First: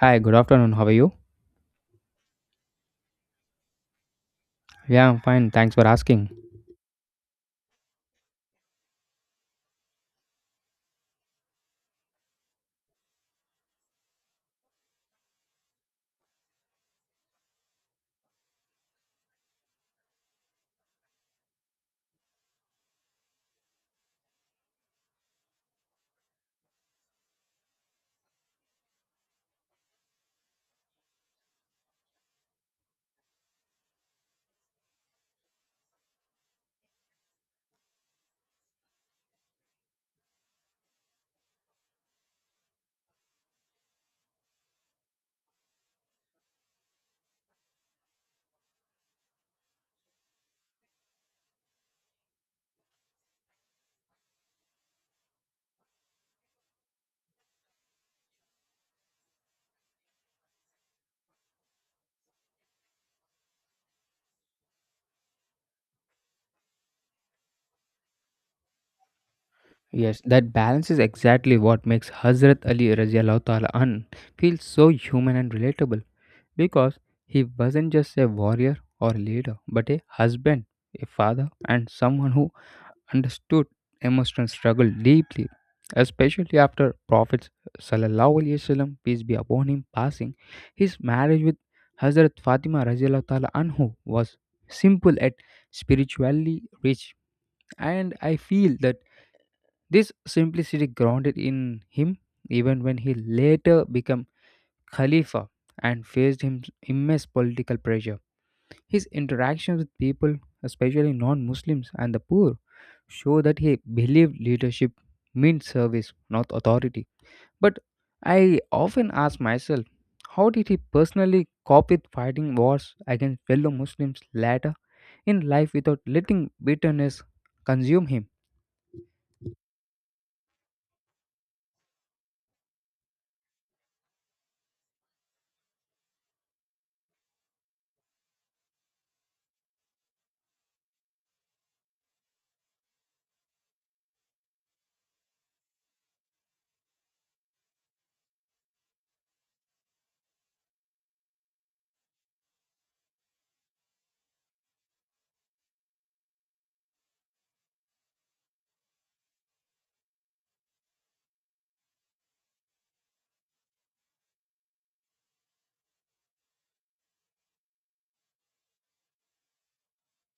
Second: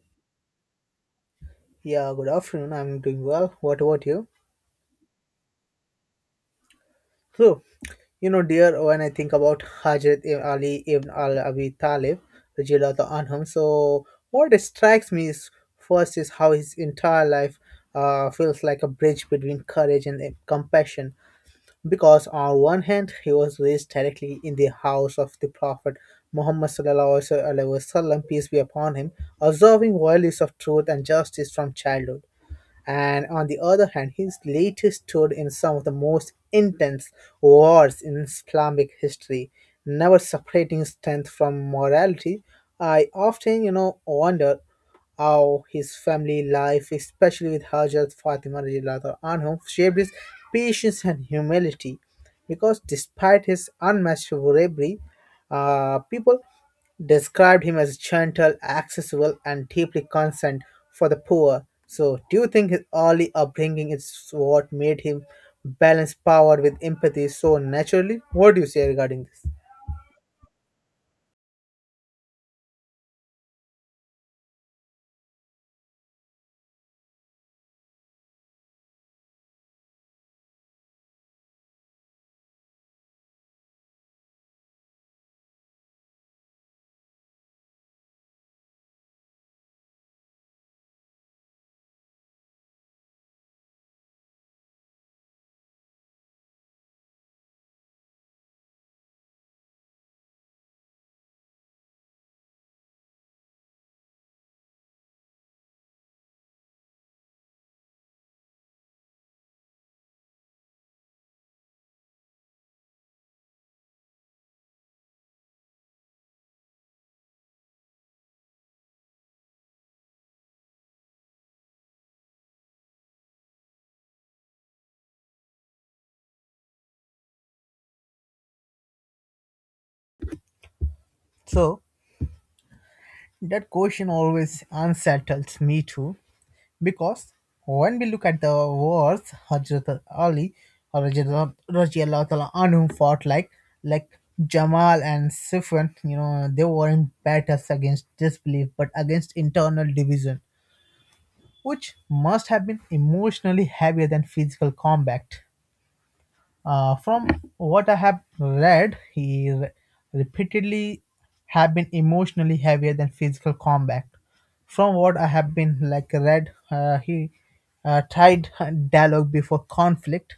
Hi, good afternoon. How are you? Yeah, good afternoon. I'm doing well. What about you? Yeah, I'm fine. Thanks for asking. So, Dear, when I think about Hajrat Ibn Ali Ibn Al Abi Talib, radiallahu anhum, so what strikes me is first is how his entire life feels like a bridge between courage and compassion. Because on one hand, he was raised directly in the house of the Prophet Muhammad sallallahu alaihi wasallam, peace be upon him, observing values of truth and justice from childhood, and on the other hand, his latest stood in some of the most intense wars in Islamic history, never separating strength from morality. I often, wonder how his family life, especially with Hajar Fatima radiallahu anhu, shaped his patience and humility. Because despite his unmatched bravery, people described him as gentle, accessible, and deeply concerned for the poor. So, do you think his early upbringing is what made him balance power with empathy so naturally? What do you say regarding this? Yes, that balance is exactly what makes Hazrat Ali radiallahu ta'ala an feel so human and relatable because he wasn't just a warrior or leader, but a husband, a father, and someone who understood emotional struggle deeply, especially after Prophet sallallahu alaihi wasallam peace be upon him passing. His marriage with Hazrat Fatima radiallahu ta'ala anhu was simple yet spiritually rich, and I feel that this simplicity grounded in him even when he later became Khalifa and faced him immense political pressure. His interactions with people, especially non Muslims and the poor, show that he believed leadership meant service, not authority. But I often ask myself, how did he personally cope with fighting wars against fellow Muslims later in life without letting bitterness consume him? So, that question always unsettles me too. Because when we look at the wars Hazrat Ali or Rajiallah Ta'ala Anhu fought, like like Jamal and Sufyan, you know, they were in battles against disbelief but against internal division, which must have been emotionally heavier than physical combat. From what I have read, he repeatedly have been emotionally heavier than physical combat. From what I have been like read, he tried dialogue before conflict,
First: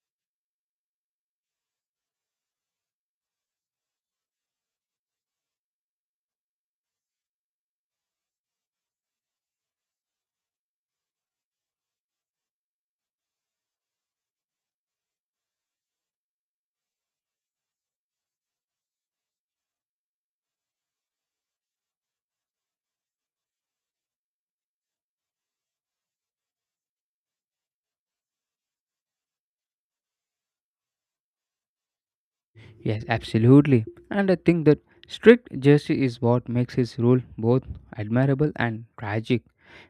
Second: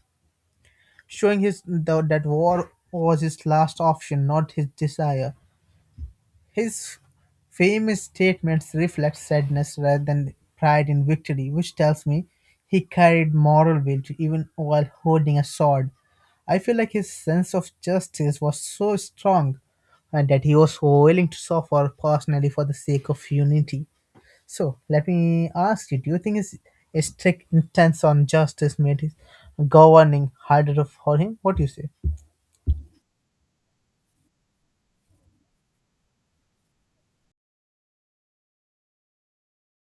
showing his though that war was his last option, not his desire. His famous statements reflect sadness rather than pride in victory, which tells me he carried moral weight even while holding a sword. I feel like his sense of justice was so strong and that he was willing to suffer personally for the sake of unity. So let me ask you, do you think his strict intense on justice made his governing harder for him? What do you say? Yes, absolutely. And I think that strict justice is what makes his rule both admirable and tragic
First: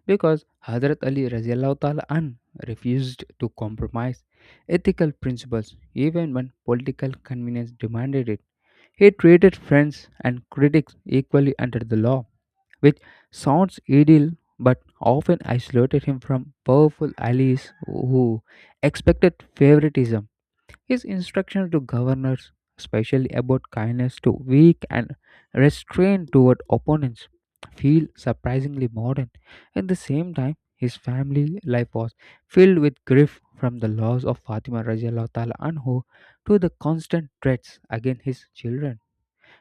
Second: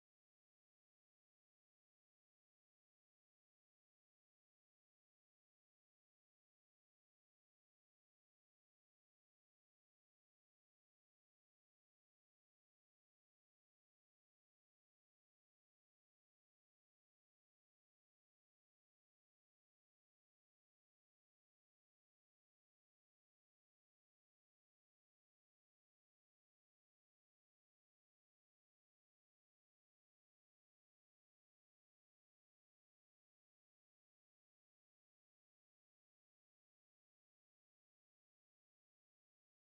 because Hazrat Ali radiallahu ta'ala an refused to compromise ethical principles even when political convenience demanded it. He treated friends and critics equally under the law, which sounds ideal but often isolated him from powerful allies who expected favoritism. His instructions to governors, especially about kindness to weak and restraint toward opponents, feel surprisingly modern. At the same time, his family life was filled with grief from the loss of Fatima Rajallah Ta'ala Anhu to the constant threats against his children.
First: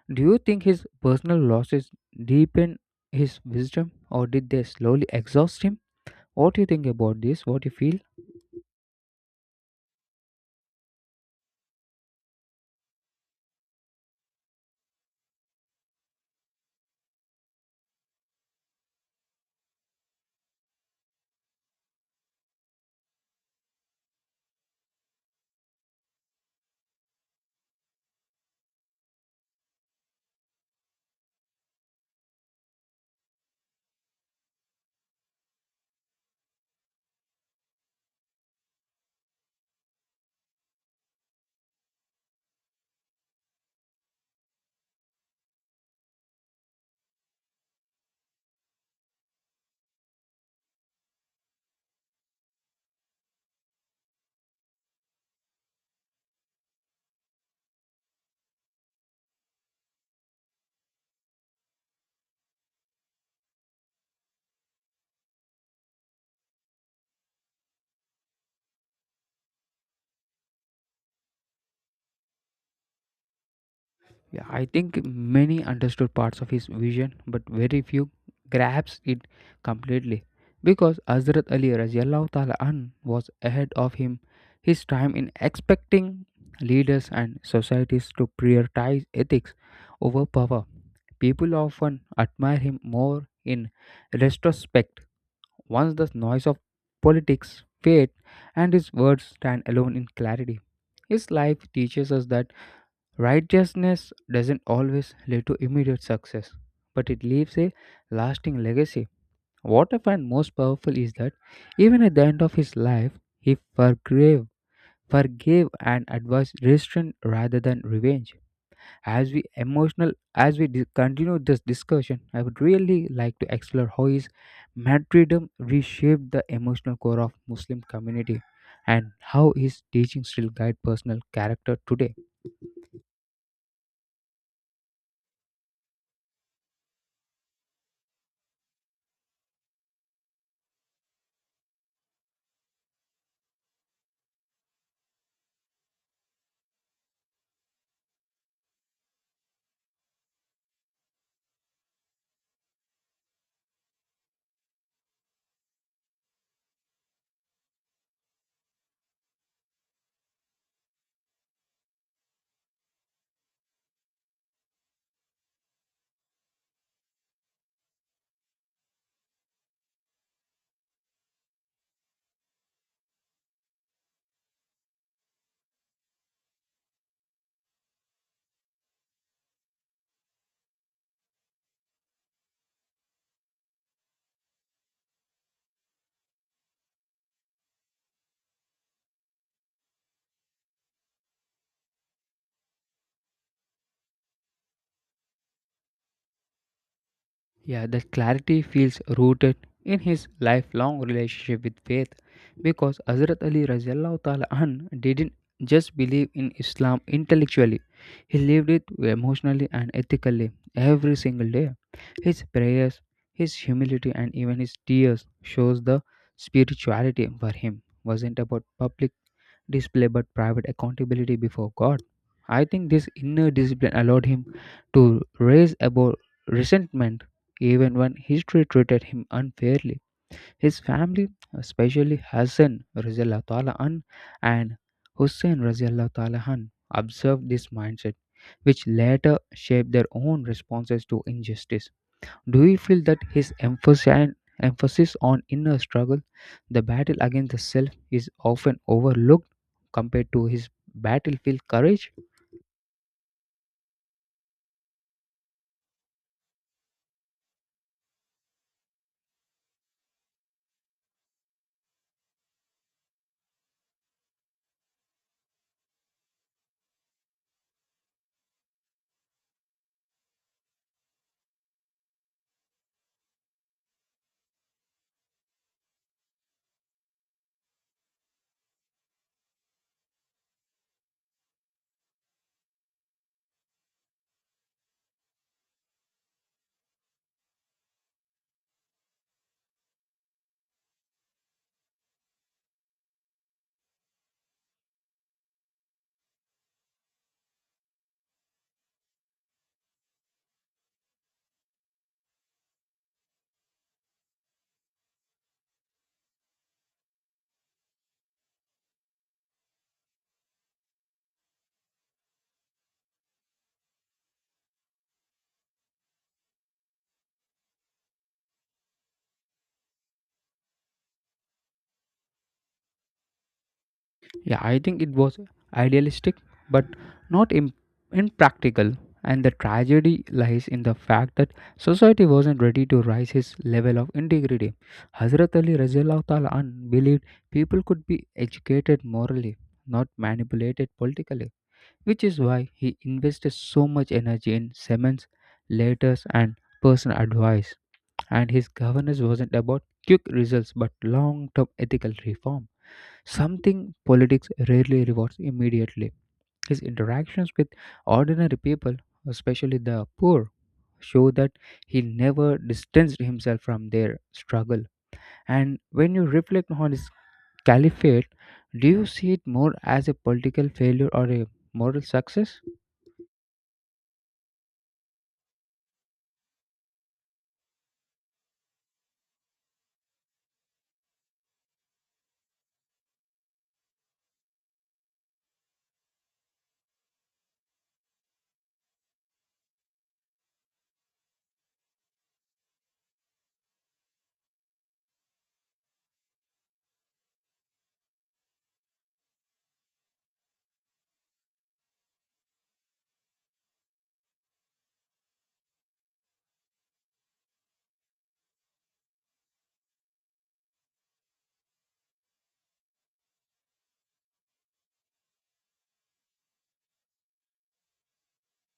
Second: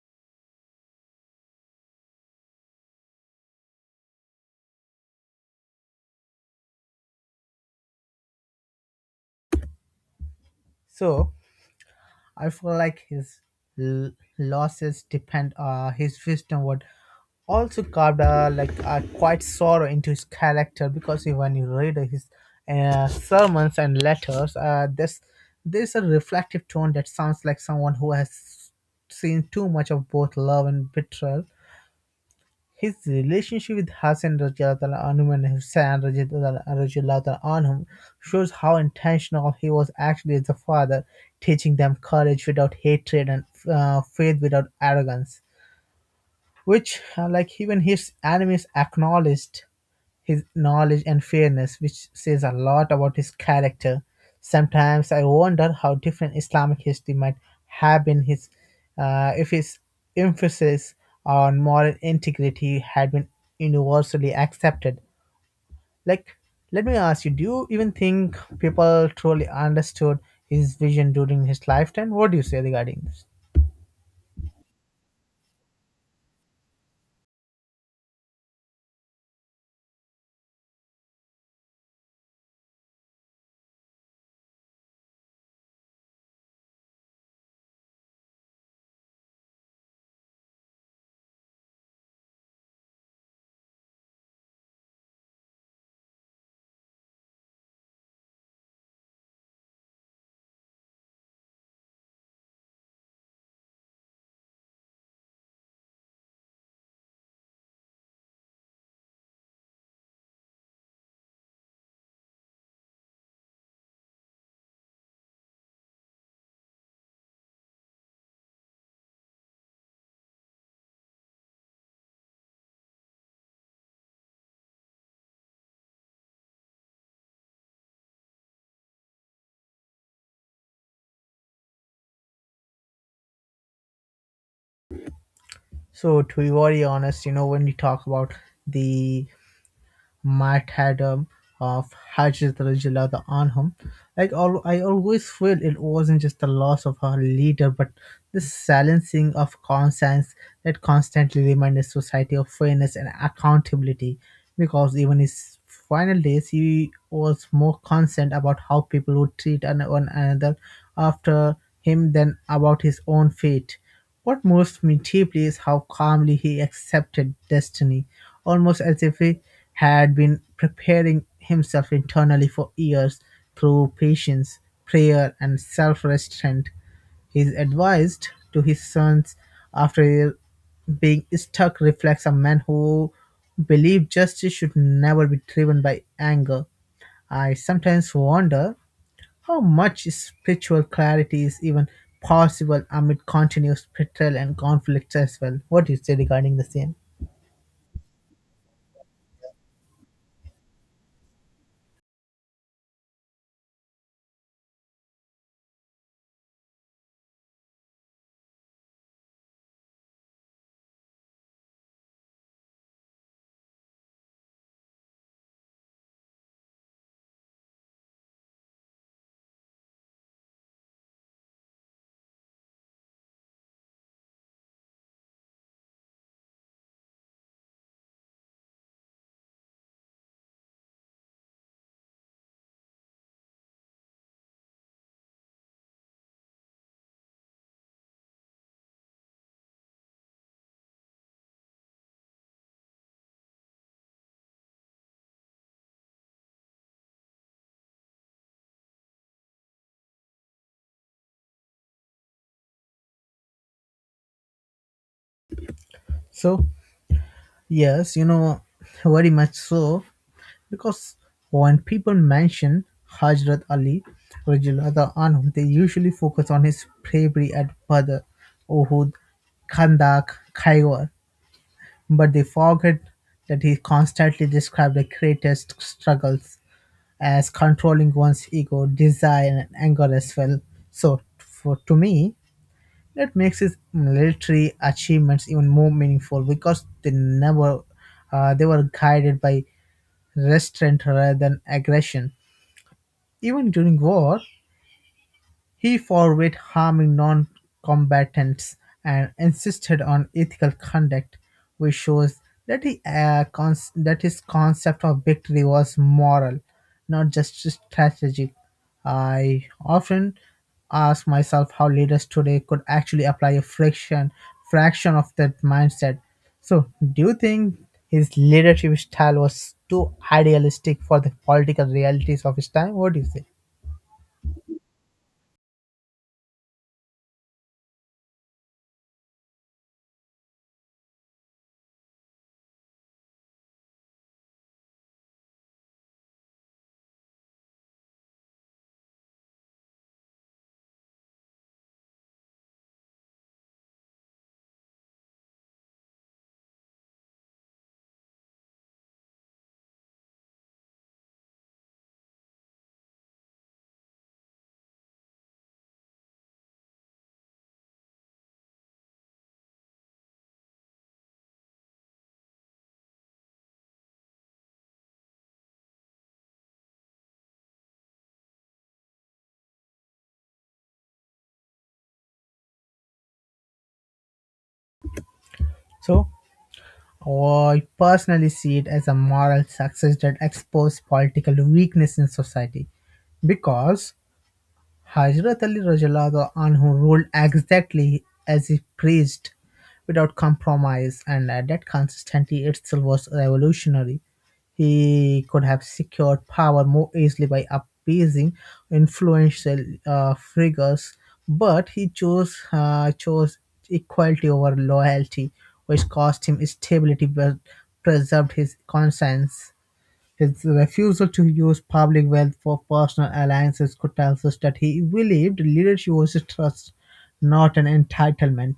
Do you think his personal losses deepened his wisdom, or did they slowly exhaust him? What do you think about this? What do you feel? So I feel like his l- losses depend his wisdom would also carved like a quite sorrow into his character, because you- when you read his sermons and letters, this there's a reflective tone that sounds like someone who has seen too much of both love and betrayal. His relationship with Hassan Radiallahu anhu and Hussain Radiallahu anhum shows how intentional he was actually as a father, teaching them courage without hatred and faith without arrogance, which like even his enemies acknowledged. His knowledge and fairness, which says a lot about his character. Sometimes I wonder how different Islamic history might have been if his emphasis on moral integrity had been universally accepted. Like, let me ask you: do you even think people truly understood his vision during his lifetime? What do you say regarding this? Yeah, I think many understood parts of his vision, but very few grasped it completely. Because Hazrat Ali radiallahu ta'ala an was ahead of him, his time in expecting leaders and societies to prioritize ethics over power. People often admire him more in retrospect once the noise of politics fades and his words stand alone in clarity. His life teaches us that righteousness doesn't always lead to immediate success, but it leaves a lasting legacy. What I find most powerful is that even at the end of his life, he forgave, forgave and advised restraint rather than revenge. As we emotional, continue this discussion, I would really like to explore how his martyrdom reshaped the emotional core of Muslim community, and how his teachings still guide personal character today. So, to be very honest, you know, when we talk about the might had martyrdom of Hajrat on him. Like all, I always feel it wasn't just the loss of her leader, but the silencing of conscience that constantly reminded society of fairness and accountability. Because even his final days, he was more concerned about how people would treat one another after him than about his own fate. What moves me deeply is how calmly he accepted destiny, almost as if he had been preparing himself internally for years through patience, prayer, and self restraint. His advice to his sons after being struck, reflects a man who believed justice should never be driven by anger. I sometimes wonder how much spiritual clarity is even possible amid continuous betrayal and conflicts as well? What do you say regarding the same? Yeah, that clarity feels rooted in his lifelong relationship with faith because Hazrat Ali radiallahu ta'ala anh didn't just believe in Islam intellectually, he lived it emotionally and ethically every single day. His prayers, his humility, and even his tears shows the spirituality for him wasn't about public display but private accountability before God. I think this inner discipline allowed him to raise above resentment even when history treated him unfairly. His family, especially Hassan Raziallahu Ta'ala an and Hussein Raziallahu Ta'ala an, observed this mindset, which later shaped their own responses to injustice. Do you feel that his emphasis and emphasis on inner struggle, the battle against the self, is often overlooked compared to his battlefield courage? So, yes, you know, very much so, because when people mention Hajrat Ali, Radiallahu anhu, they usually focus on his bravery at Badr, Uhud, Khandak, Khaybar, but they forget that he constantly described the greatest struggles as controlling one's ego, desire, and anger as well. So, for to me, that makes his military achievements even more meaningful, because they never they were guided by restraint rather than aggression. Even during war, he forbade harming non-combatants and insisted on ethical conduct, which shows that, that his concept of victory was moral, not just strategic. I often ask myself how leaders today could actually apply a fraction of that mindset. So, do you think his leadership style was too idealistic for the political realities of his time? What do you say? Yeah, I think it was idealistic, but not Im- impractical. And the tragedy lies in the fact that society wasn't ready to raise his level of integrity. Hazrat Ali radiallahu ta'ala an believed people could be educated morally, not manipulated politically, which is why he invested so much energy in sermons, letters, and personal advice. And his governance wasn't about quick results but long term ethical reform. Something politics rarely rewards immediately. His interactions with ordinary people, especially the poor, show that he never distanced himself from their struggle. And when you reflect on his caliphate, do you see it more as a political failure or a moral success? So, oh, I personally see it as a moral success that exposed political weakness in society, because Hazrat Ali Rajallah, the one ruled exactly as he preached without compromise, and that consistently itself was revolutionary. He could have secured power more easily by appeasing influential figures, but he chose equality over loyalty, which cost him stability but preserved his conscience. His refusal to use public wealth for personal alliances could tell us that he believed leadership was a trust, not an entitlement.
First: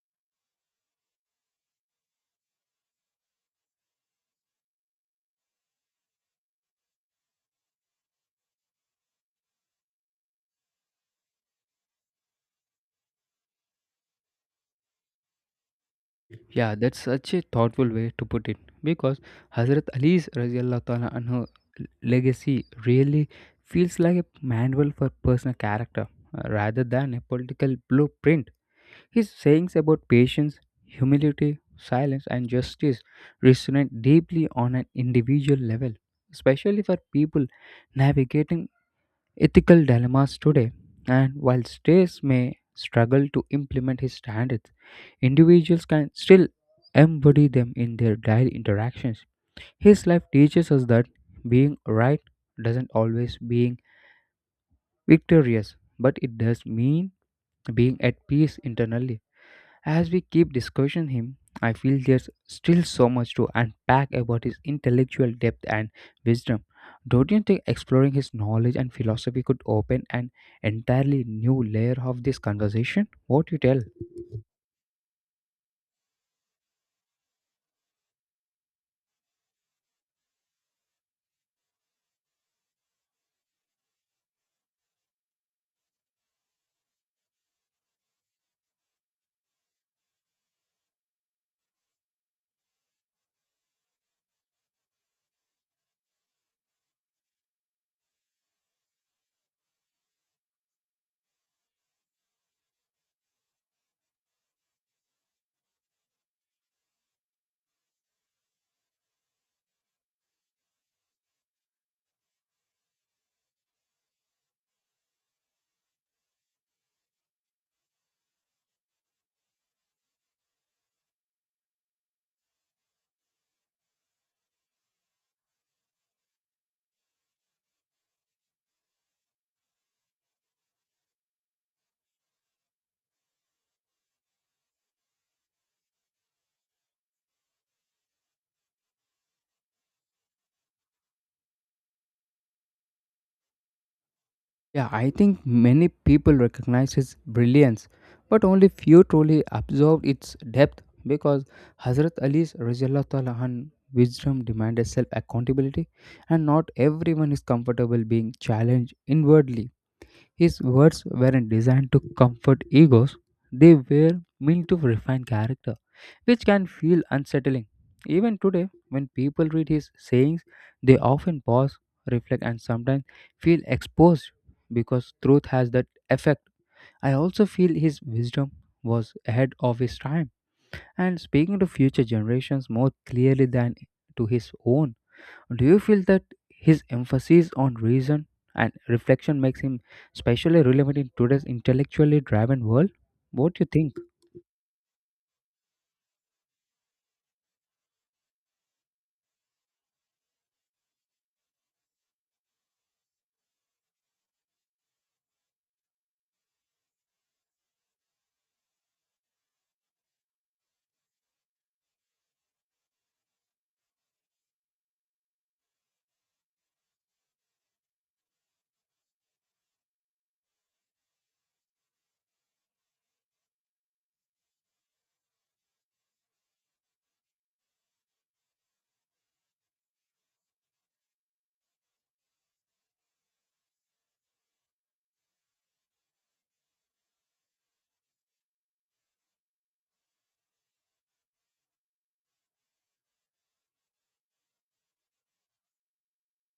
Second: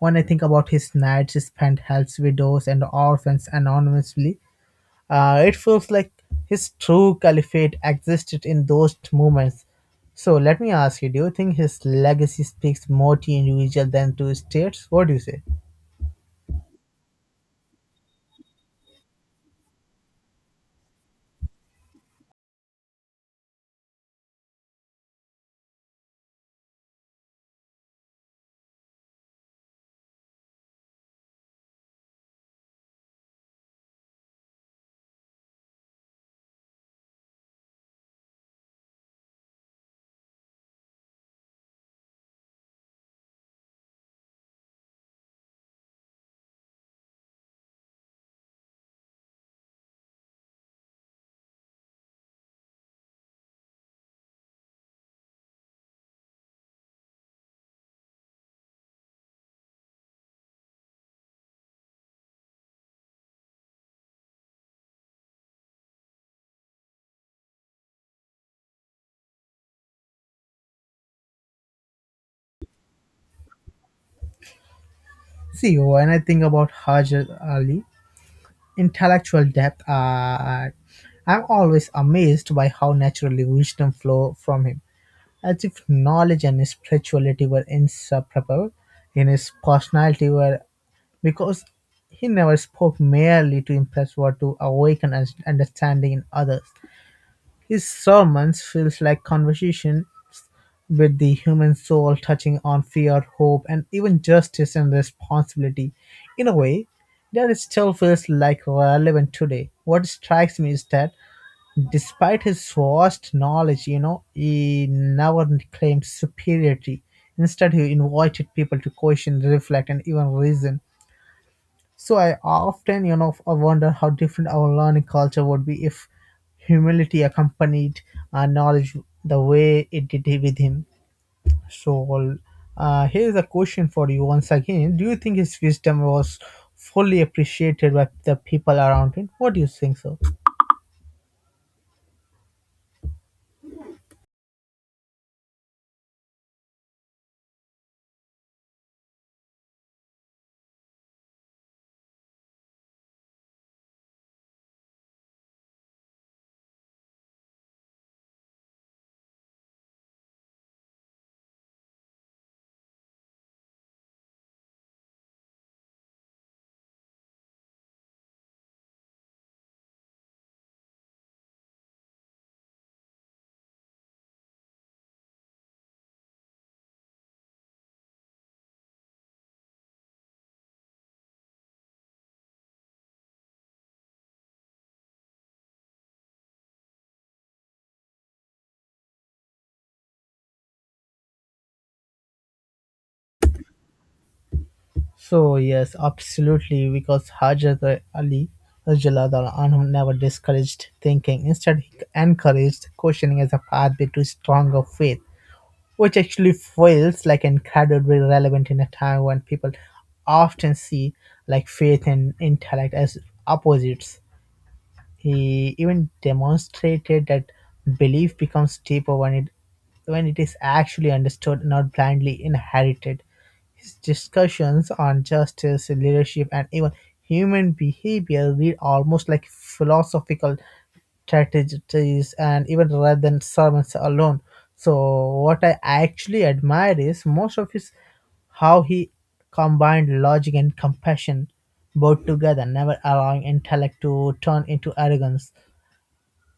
When I think about his nights spent helps widows and orphans anonymously, it feels like his true caliphate existed in those moments. So let me ask you, do you think his legacy speaks more to individual than to states? What do you say? Yeah, that's such a thoughtful way to put it because Hazrat Ali's radiallahu ta'ala anhu legacy really feels like a manual for personal character, rather than a political blueprint. His sayings about patience, humility, silence, and justice resonate deeply on an individual level, especially for people navigating ethical dilemmas today. And while states may struggle to implement his standards, individuals can still embody them in their daily interactions. His life teaches us that being right doesn't always being victorious, but it does mean being at peace internally. As we keep discussing him, I feel there's still so much to unpack about his intellectual depth and wisdom. Don't you think exploring his knowledge and philosophy could open an entirely new layer of this conversation? What you tell? See, when I think about Hajar Ali, intellectual depth, I'm always amazed by how naturally wisdom flow from him, as if knowledge and spirituality were inseparable. In his personality were, because he never spoke merely to impress or to awaken an understanding in others. His sermons feels like conversations with the human soul, touching on fear, hope, and even justice and responsibility. In a way, that it still feels like relevant today. What strikes me is that despite his vast knowledge, you know, he never claimed superiority. Instead, he invited people to question, reflect, and even reason. So I often, I wonder how different our learning culture would be if humility accompanied knowledge the way it did with him. So well, here's a question for you once again. Do you think his wisdom was fully appreciated by the people around him? What do you think so? Yeah, I think many people recognize his brilliance, but only few truly absorb its depth because Hazrat Ali's Rajallah an wisdom demanded self accountability, and not everyone is comfortable being challenged inwardly. His words weren't designed to comfort egos, they were meant to refine character, which can feel unsettling. Even today, when people read his sayings, they often pause, reflect, and sometimes feel exposed because truth has that effect. I also feel his wisdom was ahead of his time and speaking to future generations more clearly than to his own. Do you feel that his emphasis on reason and reflection makes him especially relevant in today's intellectually driven world? What do you think? So yes, absolutely, because Hajrat Ali Rajallahu Anhu never discouraged thinking. Instead, he encouraged questioning as a pathway to stronger faith, which actually feels like incredibly relevant in a time when people often see like faith and intellect as opposites. He even demonstrated that belief becomes deeper when it is actually understood, not blindly inherited. His discussions on justice, leadership, and even human behavior read almost like philosophical strategies and even rather than sermons alone. So what I actually admired is most of his how he combined logic and compassion both together, never allowing intellect to turn into arrogance.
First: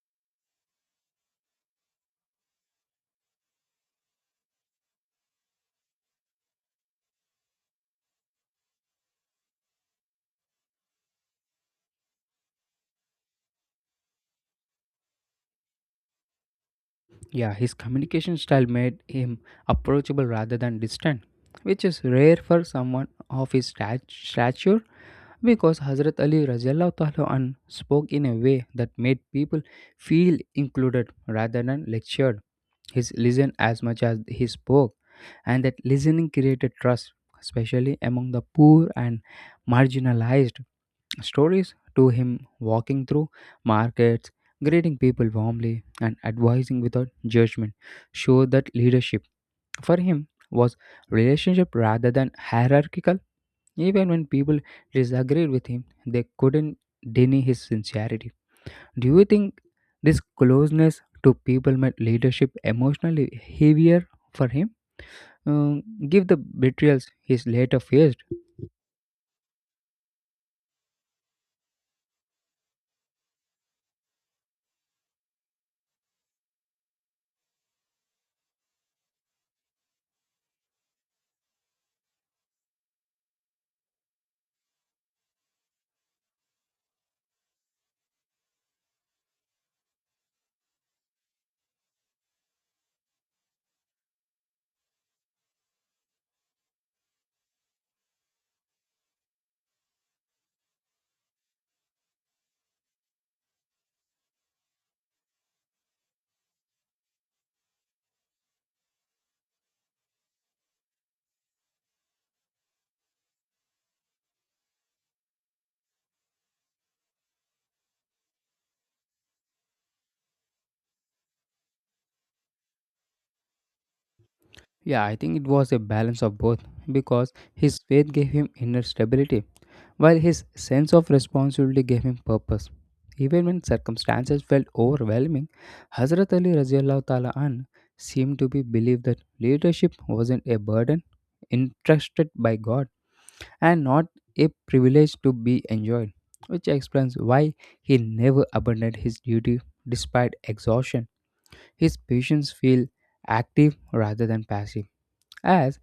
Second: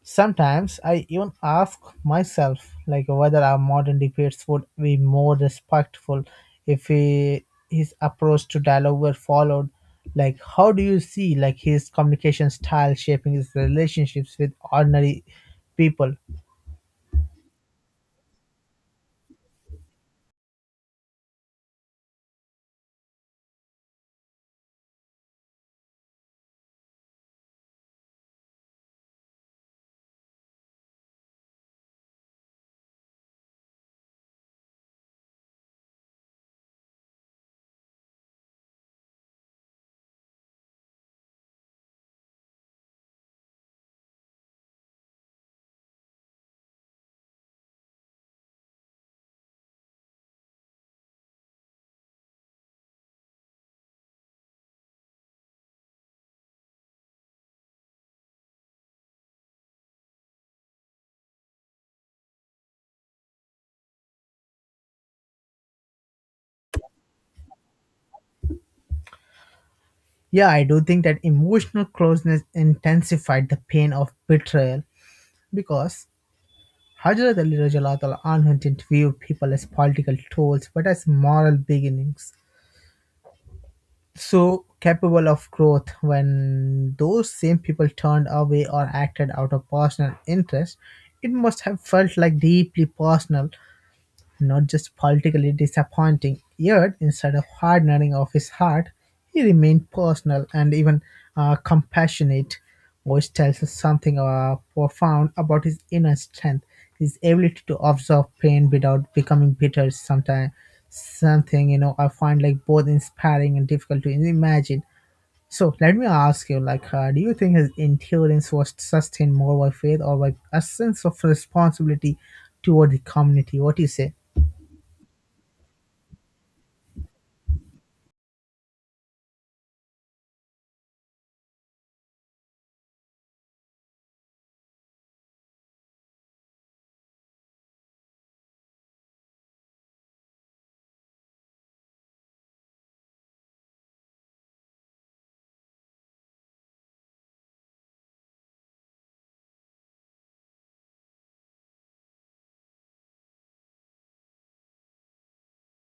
Sometimes I even ask myself like whether our modern debates would be more respectful if his approach to dialogue were followed. Like how do you see like his communication style shaping his relationships with ordinary people? Yeah, his communication style made him approachable rather than distant, which is rare for someone of his stature because Hazrat Ali Rajallahu Ta'ala anhu spoke in a way that made people feel included rather than lectured. He listened as much as he spoke, and that listening created trust, especially among the poor and marginalized. Stories to him walking through markets, greeting people warmly, and advising without judgment showed that leadership for him was relationship rather than hierarchical. Even when people disagreed with him, they couldn't deny his sincerity. Do you think this closeness to people made leadership emotionally heavier for him? Um, Give the betrayals his later faced. Yeah, I do think that emotional closeness intensified the pain of betrayal, because Hazrat Ali Rajalatala Anhu didn't view people as political tools but as moral beginnings, so capable of growth. When those same people turned away or acted out of personal interest, it must have felt like deeply personal, not just politically disappointing. Yet instead of hardening of his heart, he remained personal and even compassionate, which tells us something profound about his inner strength, his ability to absorb pain without becoming bitter sometimes. Something, you know, I find like both inspiring and difficult to imagine. So let me ask you, like, do you think his endurance was sustained more by faith or by a sense of responsibility toward the community? What do you say? Yeah, I think it was a balance of both because his faith gave him inner stability, while his sense of responsibility gave him purpose. Even when circumstances felt overwhelming, Hazrat Ali radiallahu ta'ala an seemed to be believed that leadership wasn't a burden entrusted by God and not a privilege to be enjoyed, which explains why he never abandoned his duty despite exhaustion. His patients feel active rather than passive, as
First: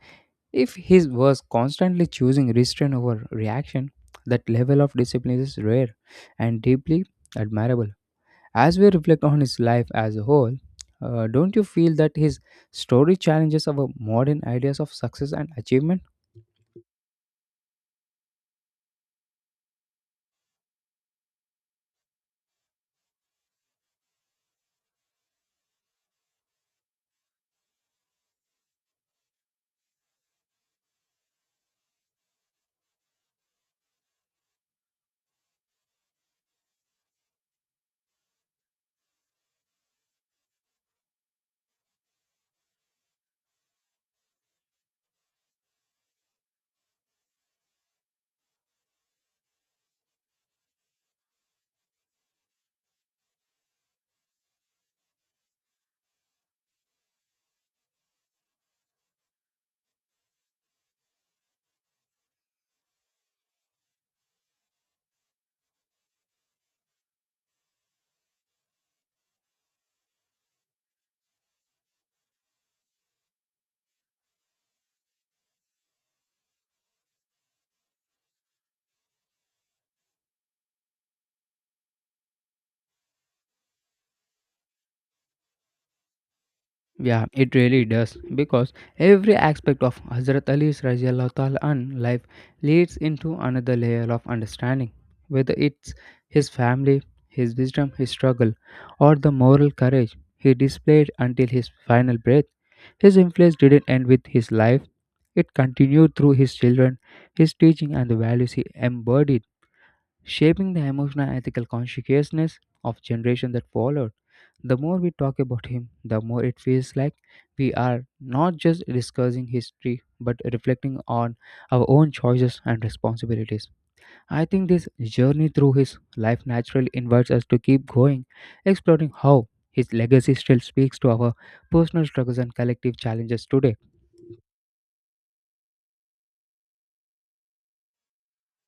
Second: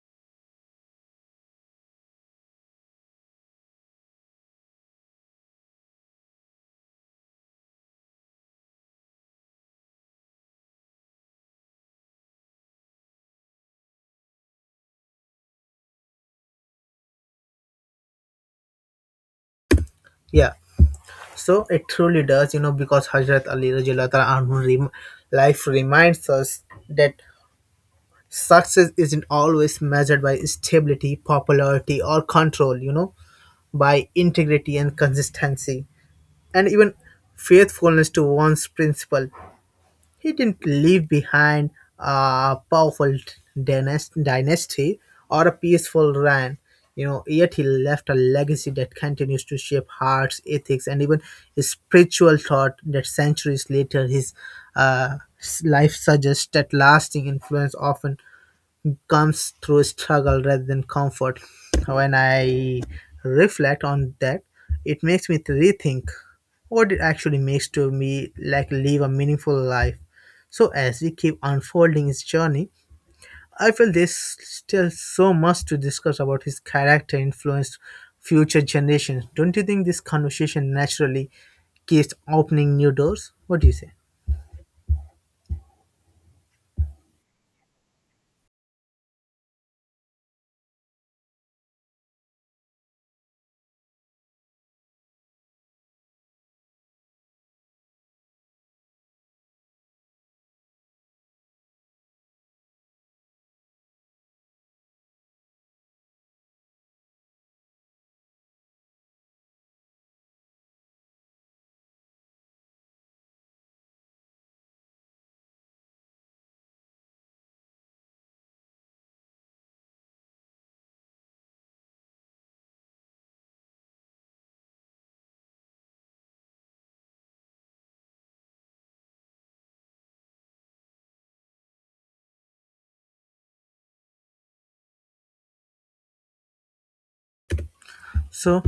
if he was constantly choosing restraint over reaction. That level of discipline is rare and deeply admirable. As we reflect on his life as a whole, don't you feel that his story challenges our modern ideas of success and achievement? Yeah, so it truly does, you know, because Hazrat Ali Rajulata Anhu life reminds us that success isn't always measured by stability, popularity, or control, you know, by integrity and consistency, and even faithfulness to one's principle. He didn't leave behind a powerful dynasty or a peaceful reign. You know, yet he left a legacy that continues to shape hearts, ethics, and even his spiritual thought that centuries later. His life suggests that lasting influence often comes through struggle rather than comfort. When I reflect on that, it makes me to rethink what it actually makes to me like live a meaningful life. So as we keep unfolding his journey, I feel there's still so much to discuss about his character influence future generations. Don't you think this conversation naturally keeps opening new doors? What do you say? Yeah, it really does because every aspect of Hazrat Ali's radiallahu ta'ala anhu life leads into another layer of understanding, whether it's his family, his wisdom, his struggle, or the moral courage he displayed until his final breath. His influence didn't end with his life, it continued through his children, his teaching, and the values he embodied, shaping the emotional and ethical consciousness of generations that followed. The more we talk about him, the more it feels like we are not just discussing history but reflecting on our own choices and responsibilities. I think this journey through his life naturally invites us to keep going, exploring how his legacy still speaks to our personal struggles and collective challenges today. So,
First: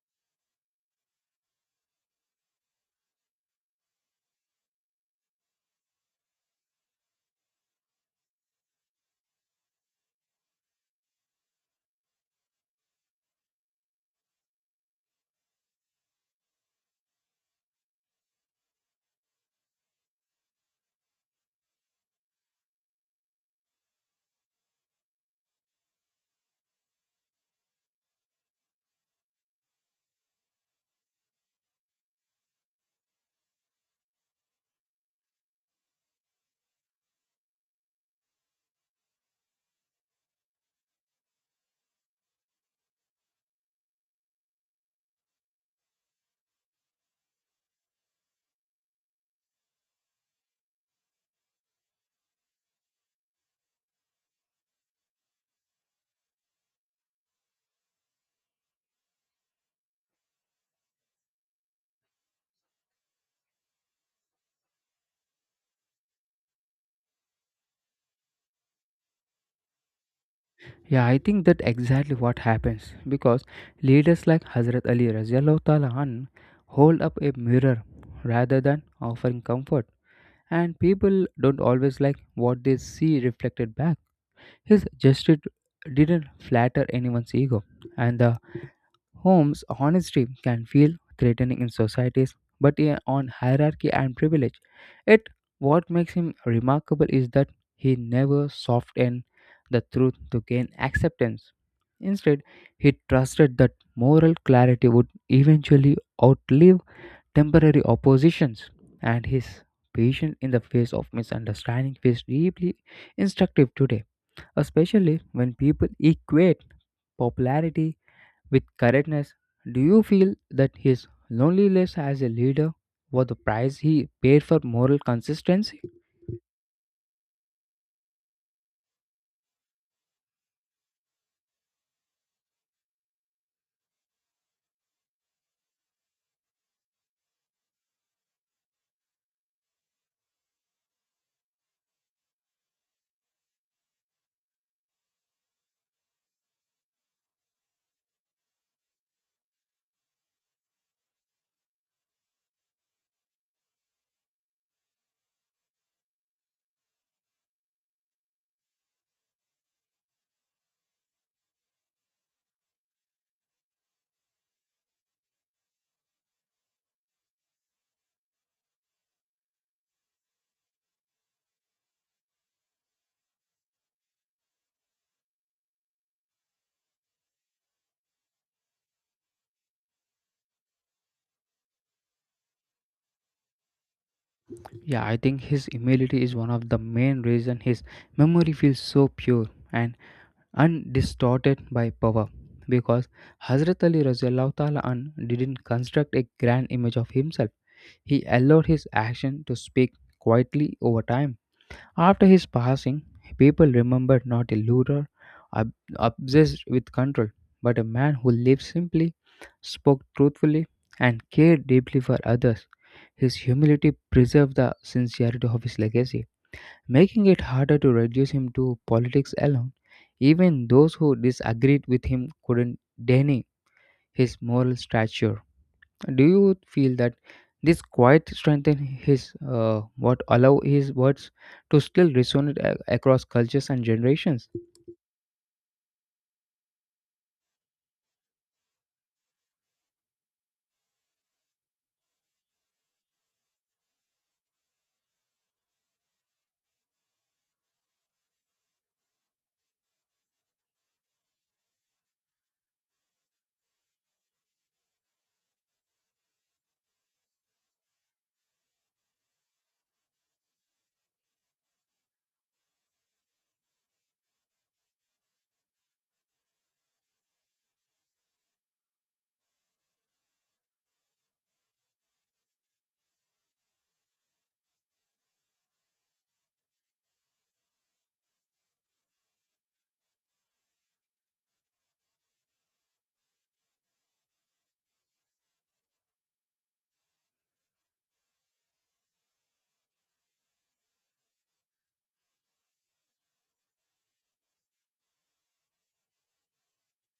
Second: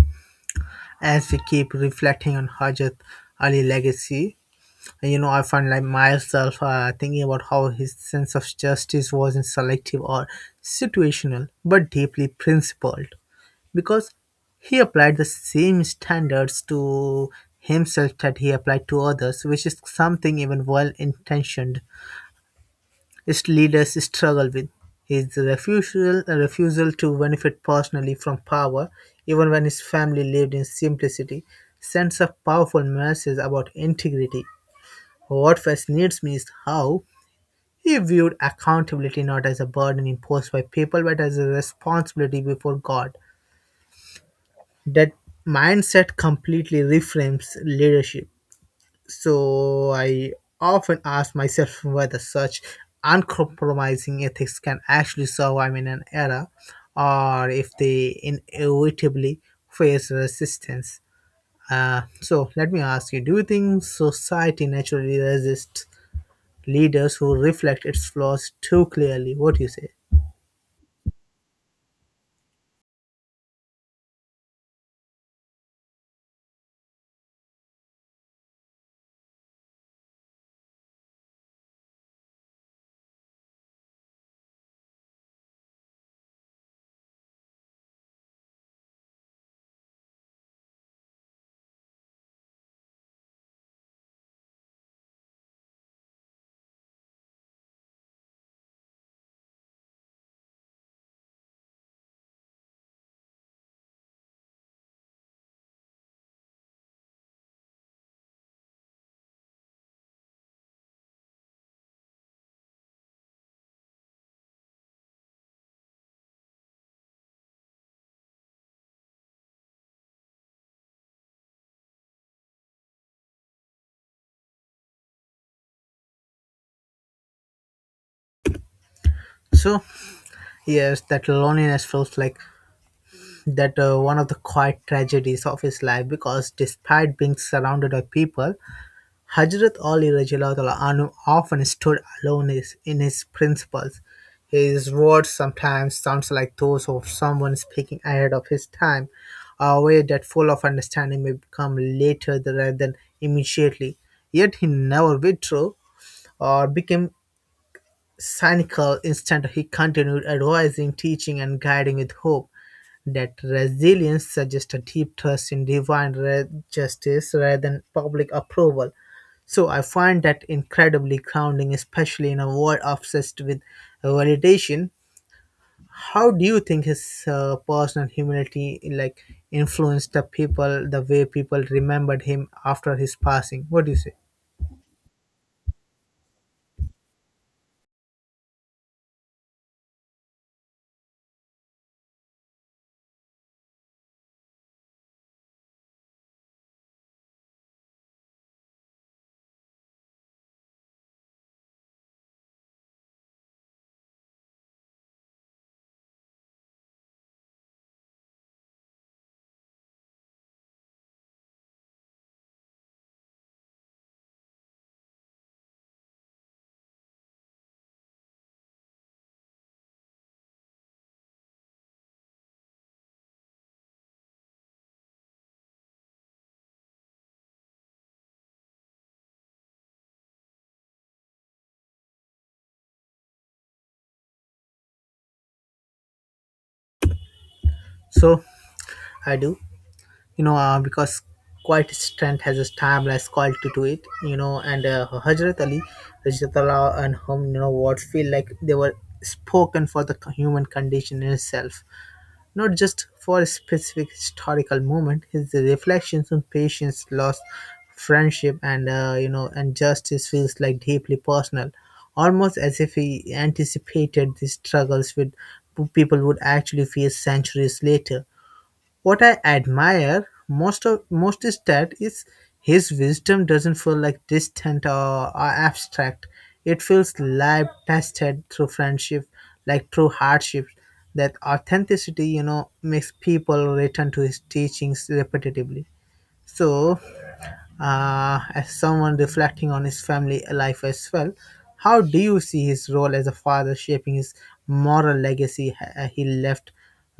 as we keep reflecting on Hajat Ali legacy, I find like myself thinking about how his sense of justice wasn't selective or situational but deeply principled because he applied the same standards to himself that he applied to others, which is something even well-intentioned leaders struggle with. His refusal refusal to benefit personally from power, even when his family lived in simplicity, sends a powerful message about integrity. What fascinates me is how he viewed accountability not as a burden imposed by people but as a responsibility before God. That mindset completely reframes leadership. So I often ask myself whether such uncompromising ethics can actually survive in an era or if they inevitably face resistance. So let me ask you, do you think society naturally resists leaders who reflect its flaws too clearly? What do you say? Yeah, I think that exactly what happens because leaders like Hazrat Ali Raziallahu Ta'ala an hold up a mirror rather than offering comfort, and people don't always like what they see reflected back. His gesture didn't flatter anyone's ego, and the Home's honesty can feel threatening in societies, but on hierarchy and privilege. Yet, what makes him remarkable is that he never softened the truth to gain acceptance. Instead, he trusted that moral clarity would eventually outlive temporary oppositions, and his patience in the face of misunderstanding is deeply instructive today, especially when people equate popularity with correctness. Do you feel that his loneliness as a leader was the price he paid for moral consistency? So yes, that loneliness feels like that one of the quiet tragedies of his life, because despite being surrounded by people, Hazrat Ali Rajalawala Anu often stood alone in his principles. His words sometimes sounds like those of someone speaking ahead of his time, a way that full of understanding may become later rather than immediately. Yet he never withdrew or became cynical. Instead, he continued advising, teaching, and guiding with hope. That resilience suggests a deep trust in divine justice rather than public approval. So I find that incredibly grounding, especially in a world obsessed with validation. How do you think his personal humility like influenced the people, the way people remembered him after his passing? What do you say? Yeah, I think his humility is one of the main reason his memory feels so pure and undistorted by power. Because Hazrat Ali Rajallahu Ta'ala an didn't construct a grand image of himself. He allowed his action to speak quietly over time. After his passing, people remembered not a ruler obsessed with control, but a man who lived simply, spoke truthfully, and cared deeply for others. His humility preserved the sincerity of his legacy, making it harder to reduce him to politics alone. Even those who disagreed with him couldn't deny his moral stature. Do you feel that this quiet strengthen his what allow his words to still resonate across cultures and generations? So I do. You know, because quite strength has a timeless quality to it, you know, and Hajrat Ali, Hajrat Allah, and him, you know, what feel like they were spoken for the human condition in itself, not just for a specific historical moment. His reflections on patience, loss, friendship, and and justice feels like deeply personal, almost as if he anticipated these struggles with people would actually face centuries later. What I admire most is that is his wisdom doesn't feel like distant or abstract. It feels live tested through friendship, like through hardship. That authenticity, you know, makes people return to his teachings repetitively. So, as someone reflecting on his family life as well, how do you see his role as a father shaping his moral legacy he left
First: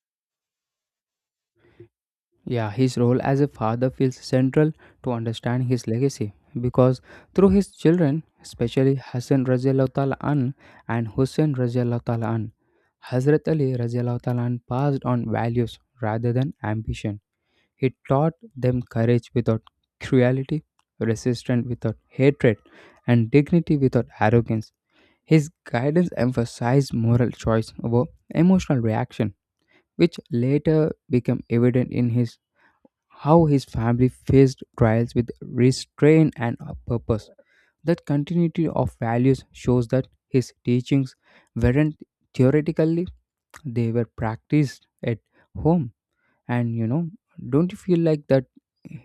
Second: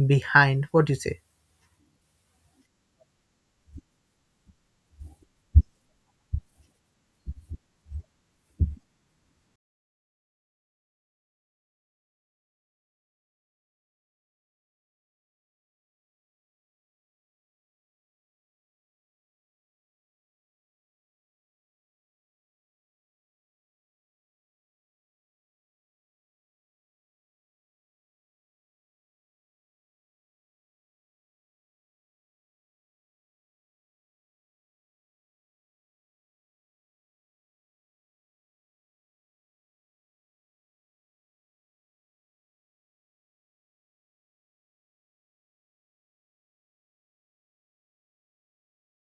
behind? What do you say? Yeah, his role as a father feels central to understand his legacy because through his children, especially Hassan radiallahu ta'ala an and Hussein radiallahu ta'ala an, Hazrat Ali radiallahu ta'ala an passed on values rather than ambition. He taught them courage without cruelty, resistance without hatred, and dignity without arrogance. His guidance emphasized moral choice over emotional reaction, which later became evident in his how his family faced trials with restraint and a purpose. That continuity of values shows that his teachings weren't theoretically, they were practiced at home. And you know, don't you feel like that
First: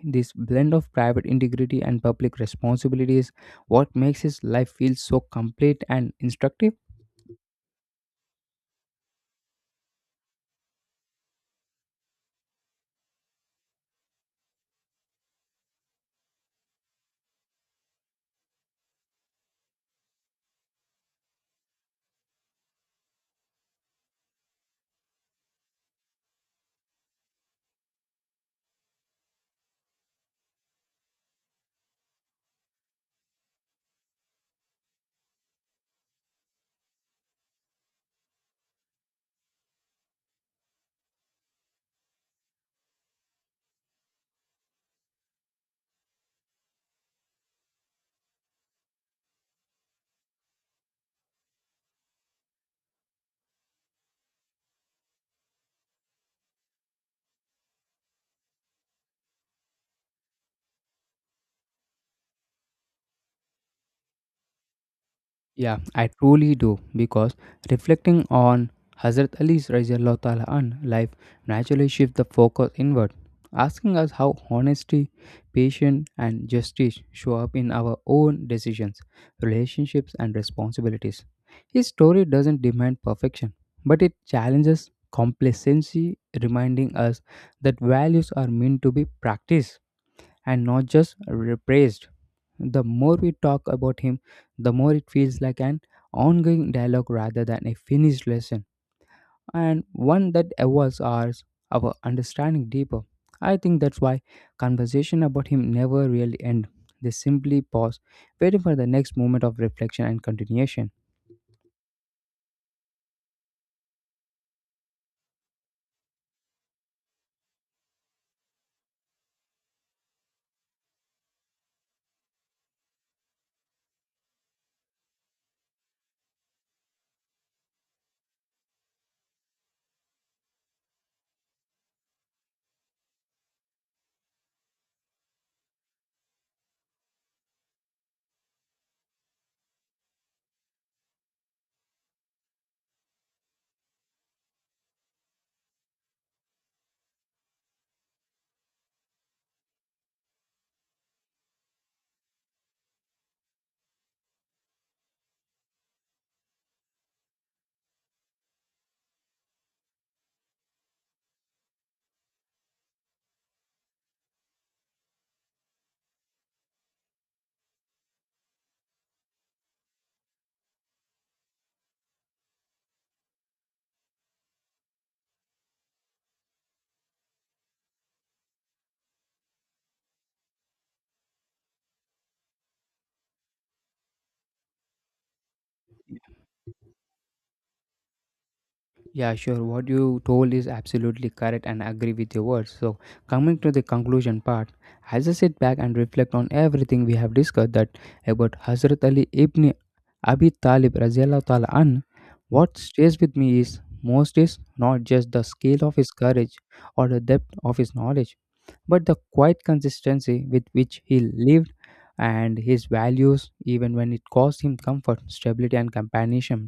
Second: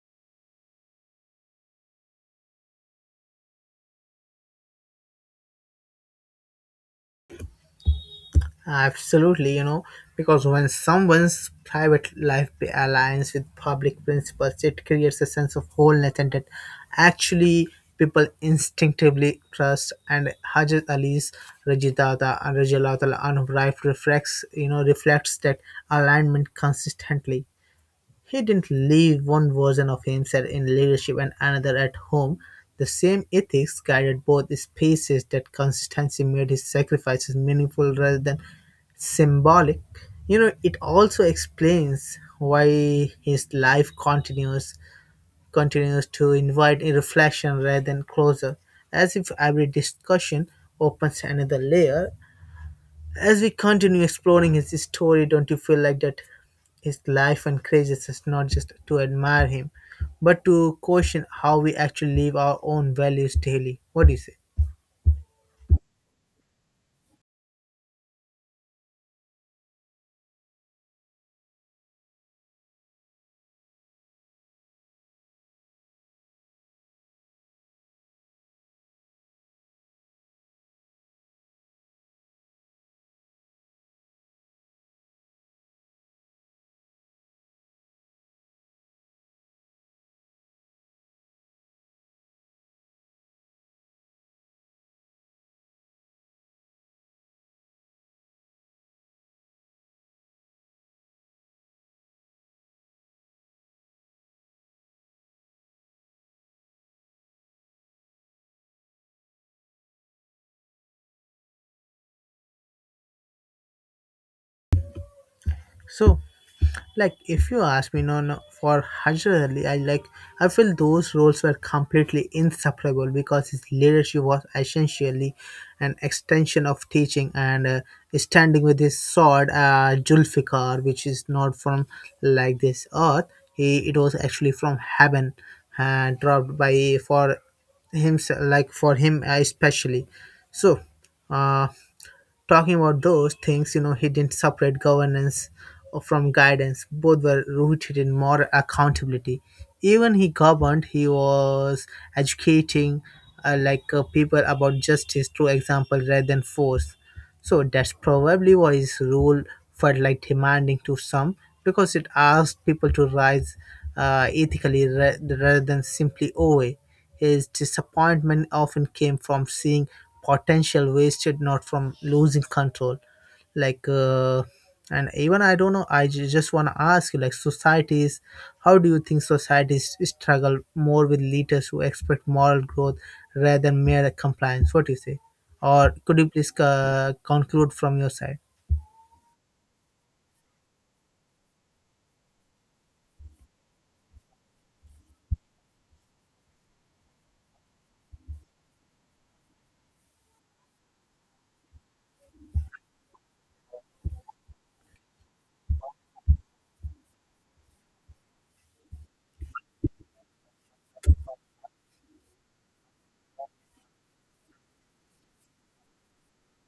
this blend of private integrity and public responsibility is what makes his life feel so complete and instructive? Absolutely, you know, because when someone's private life aligns with public principles, it creates a sense of wholeness, and that actually people instinctively trust. And Hajat Ali's Rajidata and Rajalatala Anubrife reflects, reflects that alignment consistently. He didn't leave one version of himself in leadership and another at home. The same ethics guided both spaces. That consistency made his sacrifices meaningful rather than symbolic. You know, it also explains why his life continues to invite a reflection rather than closure, as if every discussion opens another layer. As we continue exploring his story, don't you feel like that his life encourages us not just to admire him, but to question how we actually live our own values daily? What do you say? Yeah, I truly do because reflecting on Hazrat Ali's radiallahu ta'ala an life naturally shifts the focus inward, asking us how honesty, patience, and justice show up in our own decisions, relationships, and responsibilities. His story doesn't demand perfection, but it challenges complacency, reminding us that values are meant to be practiced and not just repressed. The more we talk about him, the more it feels like an ongoing dialogue rather than a finished lesson and one that evolves our understanding deeper. I think that's why conversation about him never really end. They simply pause, waiting for the next moment of reflection and continuation. So, like if you ask me no no for Hajrali I like I feel those roles were completely inseparable because his leadership was essentially an extension of teaching, and standing with his sword Julfikar, which is not from like this earth. He it was actually from heaven, dropped by for himself, like for him, especially. So uh, talking about those things, you know, he didn't separate governance from guidance. Both were rooted in moral accountability. Even he governed, he was educating people about justice through example rather than force. So that's probably why his rule felt like demanding to some, because it asked people to rise ethically rather than simply obey. His disappointment often came from seeing potential wasted, not from losing control. Like, uh, and even I don't know, I just want to ask you, like, societies, how do you think societies struggle more with leaders who expect moral growth rather than mere compliance? What do you say? Or could you please conclude from your side? Yeah, sure. What you told is absolutely correct and I agree with your words. So, coming to the conclusion part, as I sit back and reflect on everything we have discussed that about Hazrat Ali ibn Abi Talib radiallahu ta'ala an, what stays with me is most is not just the scale of his courage or the depth of his knowledge, but the quiet consistency with which he lived and his values, even when it cost him comfort, stability, and companionship.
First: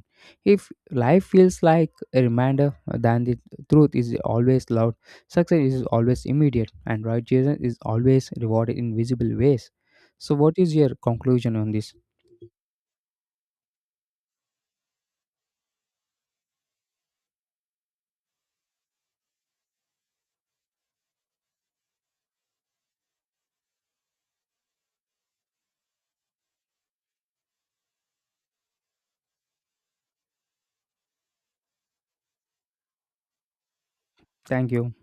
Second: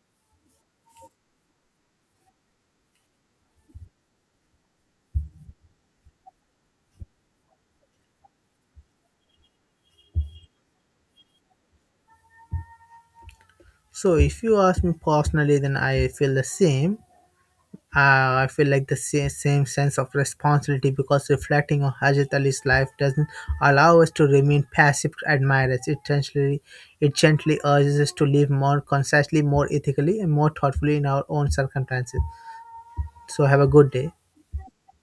If life feels like a reminder, then the truth is always loud, success is always immediate, and righteousness is always rewarded in visible ways. So, what is your conclusion on this? So, if you ask me personally, then I feel the same. I feel like the same sense of responsibility, because reflecting on Hajat Ali's life doesn't allow us to remain passive admirers. It gently urges us to live more consciously, more ethically, and more thoughtfully in our own circumstances. So, have a good day. Thank you.